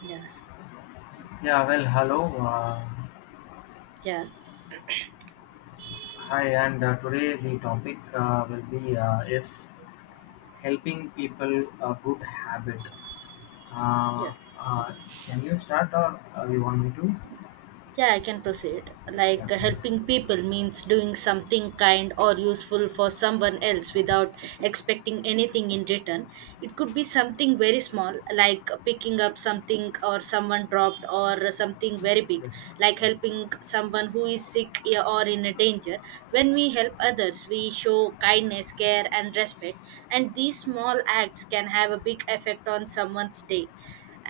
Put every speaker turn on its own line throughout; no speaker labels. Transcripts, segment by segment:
Yeah,
Yeah, well, hello, uh,
yeah,
hi, and today the topic will be is helping people a good habit.
yeah.
Uh, uh, can you start or you want me to?
Yeah, I can proceed.
Yeah,
Helping
please.
people means doing something kind or useful for someone else without expecting anything in return. It could be something very small, like picking up something or someone dropped, or something very big,
Yes,
like
yes,
helping someone who is sick, yeah, or in a danger. When we help others, we show kindness, care, and respect, and these small acts can have a big effect on someone's day.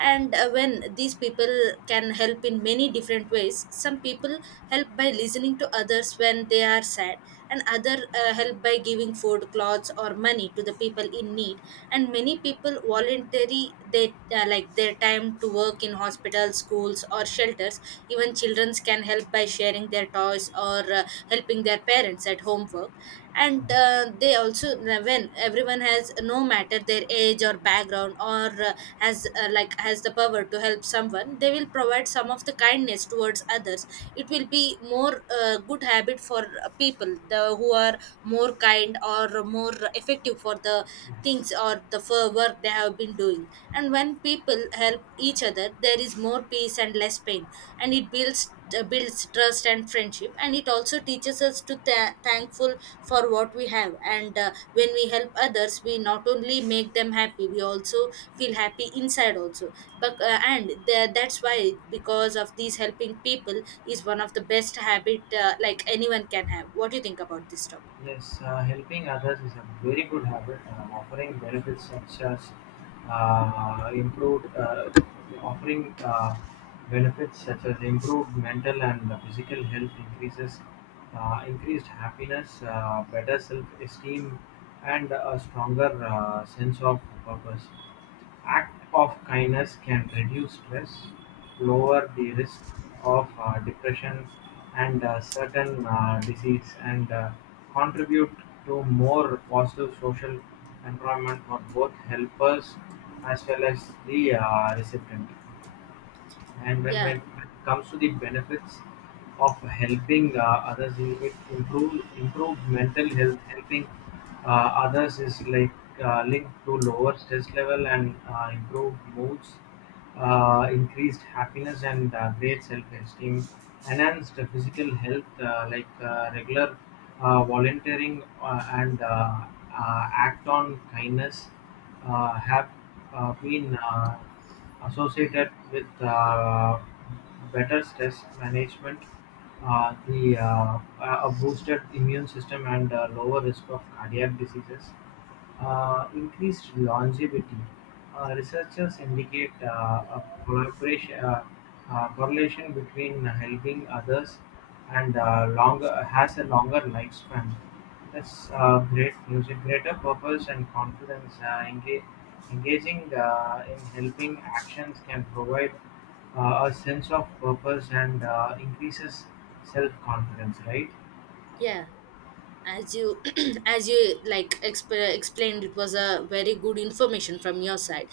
And When these people can help in many different ways, some people help by listening to others when they are sad, and other help by giving food, clothes, or money to the people in need. And many people voluntary, they like their time to work in hospitals, schools, or shelters. Even children can help by sharing their toys or helping their parents at home homework. And They also, when everyone has, no matter their age or background or has, like has the power to help someone, they will provide some of the kindness towards others. It will be more good habit for people the who are more kind or more effective for the
yes.
things or the for work they have been doing. And when people help each other, there is more peace and less pain. And it builds, builds trust and friendship, and it also teaches us to thankful for what we have. And when we help others, we not only make them happy, we also feel happy inside also. But that's why, because of these, helping people is one of the best habit like anyone can have. What do you think about this topic?
Yes, helping others is a very good habit, offering benefits such as improved, offering benefits such as improved mental and physical health increases, increased happiness, better self-esteem, and a stronger sense of purpose. Act of kindness can reduce stress, lower the risk of depression and certain disease, and contribute to more positive social environment for both helpers as well as the recipient. And when
Yeah,
when it comes to the benefits of helping others in it improve mental health, helping others is like linked to lower stress level and improved moods, increased happiness and great self-esteem, enhanced physical health regular volunteering and act on kindness have been associated with better stress management, the a boosted immune system and lower risk of cardiac diseases, increased longevity. Researchers indicate correlation between helping others and longer has a longer lifespan. That's great music, greater purpose and confidence. Enga- Engaging in helping actions can provide a sense of purpose and increases self confidence, right?
yeah. as you as you like explained, it was a very good information from your side.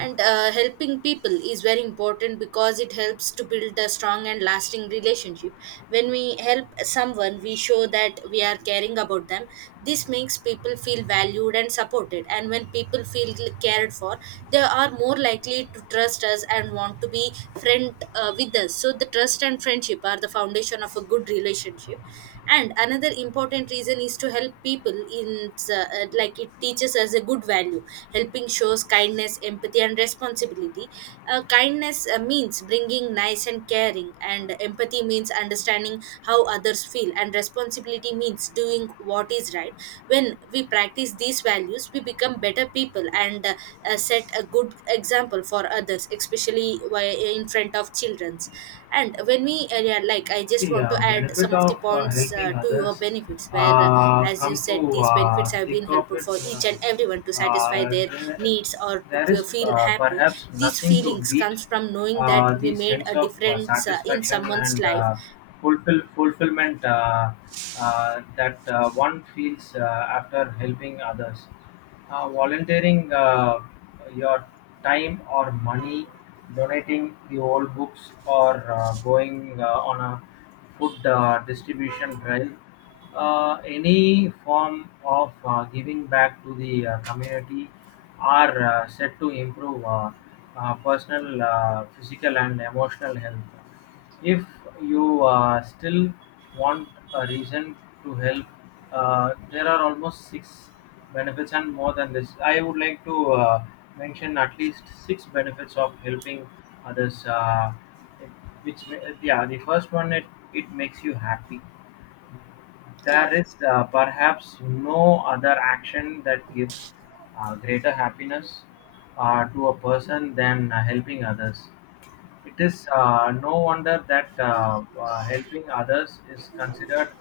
And Helping people is very important because it helps to build a strong and lasting relationship. When we help someone, we show that we are caring about them. This makes people feel valued and supported. And when people feel cared for, they are more likely to trust us and want to be friend with us. So the trust and friendship are the foundation of a good relationship. And another important reason is to help people in, like it teaches us a good value. Helping shows kindness, empathy, and responsibility. Kindness means bringing nice and caring, and empathy means understanding how others feel, and responsibility means doing what is right. When we practice these values, we become better people, and set a good example for others, especially in front of childrens. And when we yeah, like I just
See,
want to add some
benefit
of the
of
points
helping
to your
others.
benefits where, as you
Come
said,
to
these benefits have been
think of
helpful
it,
for each and everyone to
uh,
satisfy
uh,
their
there,
needs or to
there is
feel happy.
perhaps
These
nothing to
feelings
beat
comes from knowing that we
the
made
sense
a
of
difference in
satisfaction
someone's
and
life.
fulfillment that one feels after helping others, volunteering your time or money, donating the old books, or going on a food distribution drive. Any form of giving back to the community are said to improve personal, physical, and emotional health. If you still want a reason to help, there are almost six benefits and more than this. I would like to mention at least six benefits of helping others. It- the first one, it makes you happy.
Yeah.
There is perhaps no other action that gives greater happiness to a person than helping others. It is no wonder that helping others is considered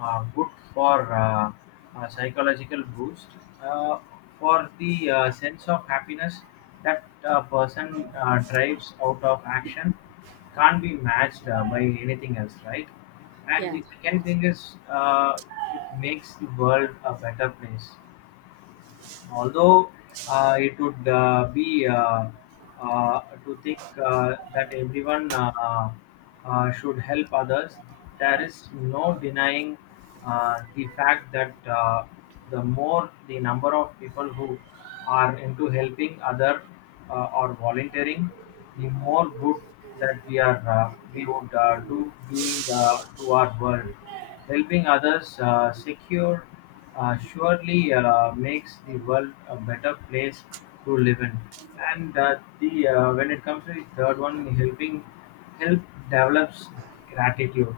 good for a psychological boost, uh, for the sense of happiness that a person drives out of action can't be matched by anything else, right? And
Yeah,
the second thing is, it makes the world a better place. Although it would be to think that everyone should help others, there is no denying the fact that the more the number of people who are into helping other or volunteering, the more good that we would do being to our world. Helping others secure surely makes the world a better place to live in. And the when it comes to the third one, helping help develops gratitude.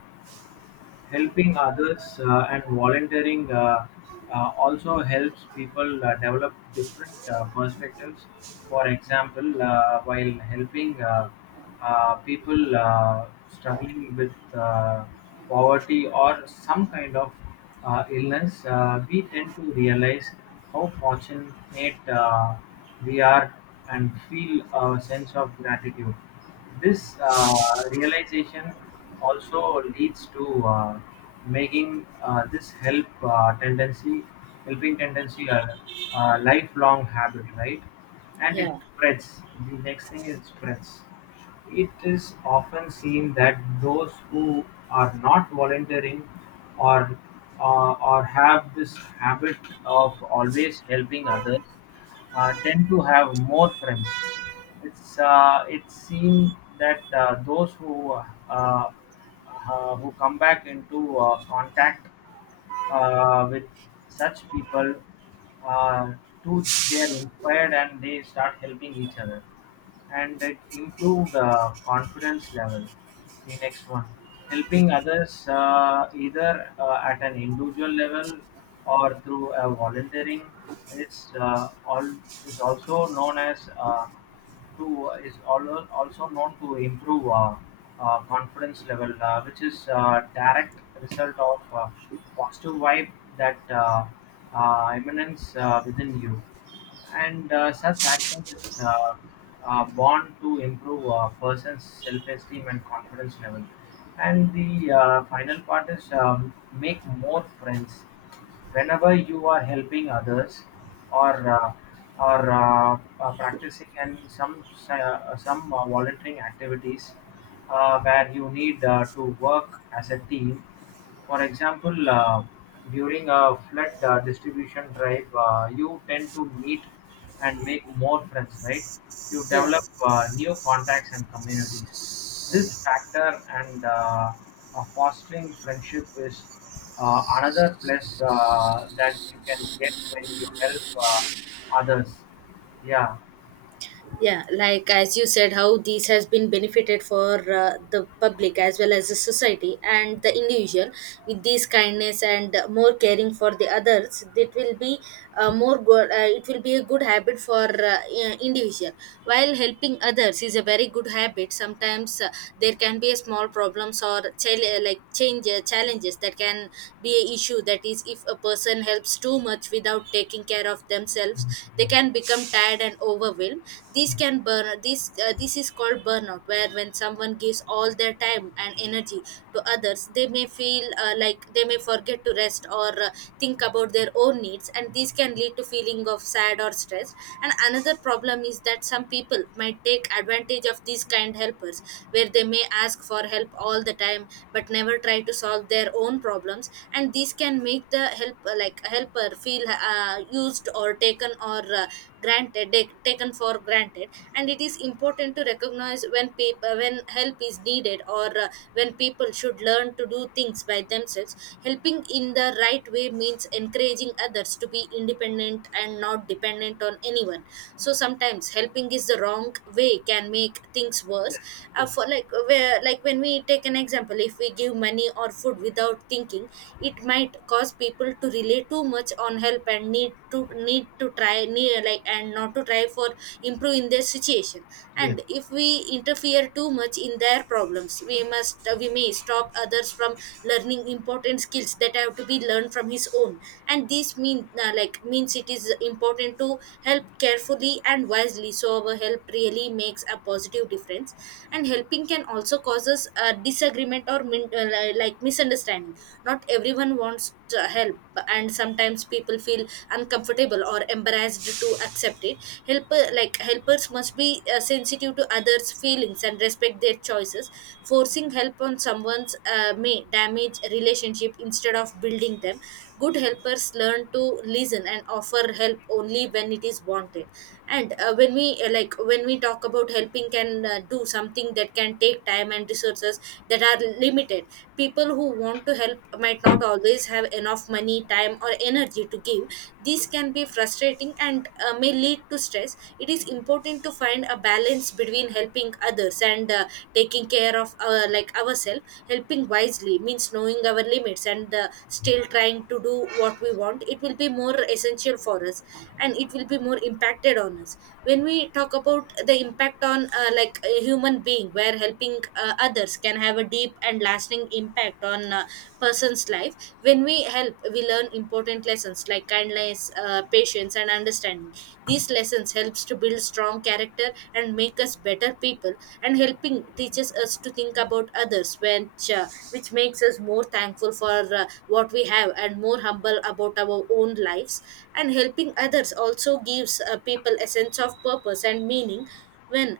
Helping others and volunteering also helps people develop different perspectives. For example, while helping people struggling with poverty or some kind of illness, we tend to realize how fortunate we are and feel a sense of gratitude. This realization also leads to making helping tendency a lifelong habit, right? And it
yeah,
spreads. The next thing is spreads. It is often seen that those who are not volunteering or or have this habit of always helping others tend to have more friends. It's it seemed that those who come back into contact with such people, uh, too, they are inspired and they start helping each other, and it improved confidence level. The next one, helping others either at an individual level or through volunteering is uh, all is also known as also known to improve confidence level, which is direct result of positive vibe that emanates within you, and such actions is born to improve a person's self-esteem and confidence level. And the final part is make more friends. Whenever you are helping others or uh, or practicing some volunteering activities where you need to work as a team, for example, during a flood distribution drive, you tend to meet and make more friends, right? You
yeah,
develop new contacts and communities. This factor and fostering friendship is another place that you can get when you help others. Yeah.
yeah, like as you said, how this has been benefited for the public as well as the society and the individual. With this kindness and more caring for the others, that will be more good, it will be a good habit for individual. While helping others is a very good habit, sometimes there can be a small problems or like change challenges that can be a issue. That is, if a person helps too much without taking care of themselves, they can become tired and overwhelmed. This can burn this, this is called burnout, where when someone gives all their time and energy to others, they may feel, like they may forget to rest or think about their own needs, and this can lead to feeling of sad or stress. And another problem is that some people might take advantage of these kind helpers, where they may ask for help all the time but never try to solve their own problems. And this can make the help like helper feel used or taken or granted, taken for granted. And it is important to recognize when people when help is needed or when people should learn to do things by themselves. Helping in the right way means encouraging others to be independent and not dependent on anyone. So sometimes helping is the wrong way can make things worse.
Yes. Yes.
For like, where like, when we take an example, if we give money or food without thinking, it might cause people to rely too much on help and need to need to try need, like and not to try for improving their situation.
Yes.
And if we interfere too much in their problems, we may stop others from learning important skills that have to be learned from his own. And this mean, like means it is important to help carefully and wisely so our help really makes a positive difference. And helping can also causes a disagreement or like misunderstanding. Not everyone wants help, and sometimes people feel uncomfortable or embarrassed to accept it. Helper like helpers must be sensitive to others feelings and respect their choices. Forcing help on someone's may damage relationship instead of building them. Good helpers learn to listen and offer help only when it is wanted. And when we like when we talk about helping can do something that can take time and resources that are limited. People who want to help might not always have enough money, time, or energy to give. This can be frustrating, and may lead to stress. It is important to find a balance between helping others and taking care of like ourselves. Helping wisely means knowing our limits, and still trying to do what we want. It will be more essential for us, and it will be more impacted on us. When we talk about the impact on, like a human being, where helping others can have a deep and lasting impact on a person's life. When we help, we learn important lessons values like kindness, patience, and understanding. These lessons helps to build strong character and make us better people. And helping teaches us to think about others, which makes us more thankful for what we have and more humble about our own lives. And helping others also gives people a sense of purpose and meaning. When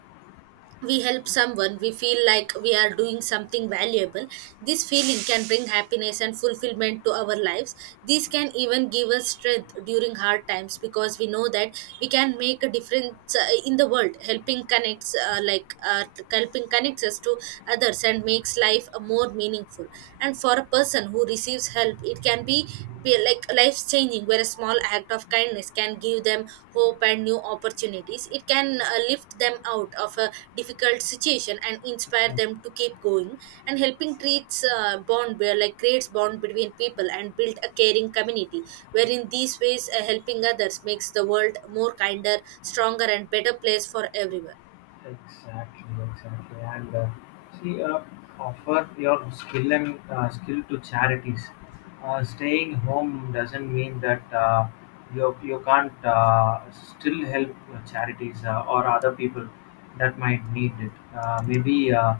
we help someone, we feel like we are doing something valuable. This feeling can bring happiness and fulfillment to our lives. This can even give us strength during hard times, because we know that we can make a difference in the world. Helping connects us to others and makes life more meaningful. And for a person who receives help, it can be like life changing, where a small act of kindness can give them hope and new opportunities. It can lift them out of a difficult situation and inspire them
Exactly.
to keep going. And helping treats bond where like creates bond between people and build a caring community, where in these ways helping others makes the world more kinder, stronger, and better place for everyone.
Exactly, exactly. And see, offer your skill and skill to charities. Staying home doesn't mean that you you can't still help charities or other people that might need it. Uh, maybe uh,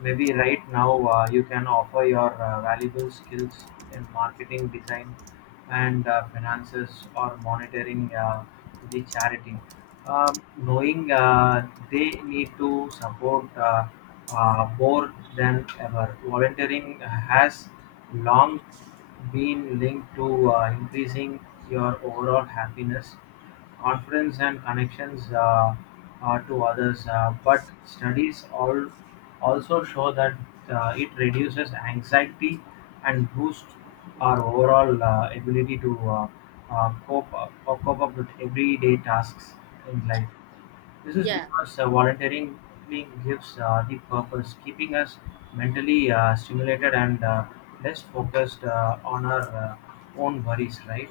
Maybe right now you can offer your valuable skills in marketing design and finances or monitoring the charity. Knowing they need to support more than ever, volunteering has long been linked to increasing your overall happiness, confidence and connections to others. But studies all also show that it reduces anxiety and boosts our overall ability to cope up with everyday tasks in life. This is
Yeah,
because volunteering gives the purpose, keeping us mentally stimulated and less focused on our own worries, right?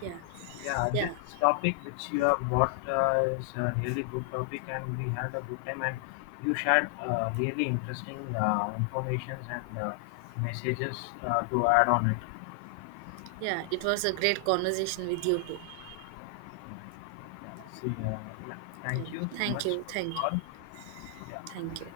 yeah,
Yeah, this
yeah,
topic which you have brought is a really good topic, and we had a good time. And you shared really interesting informations and messages to add on it.
yeah, it was a great conversation with you too.
Yeah, see, yeah.
Yeah,
Thank you so
thank
much
you,
for the
thank you,
call. Yeah,
thank you.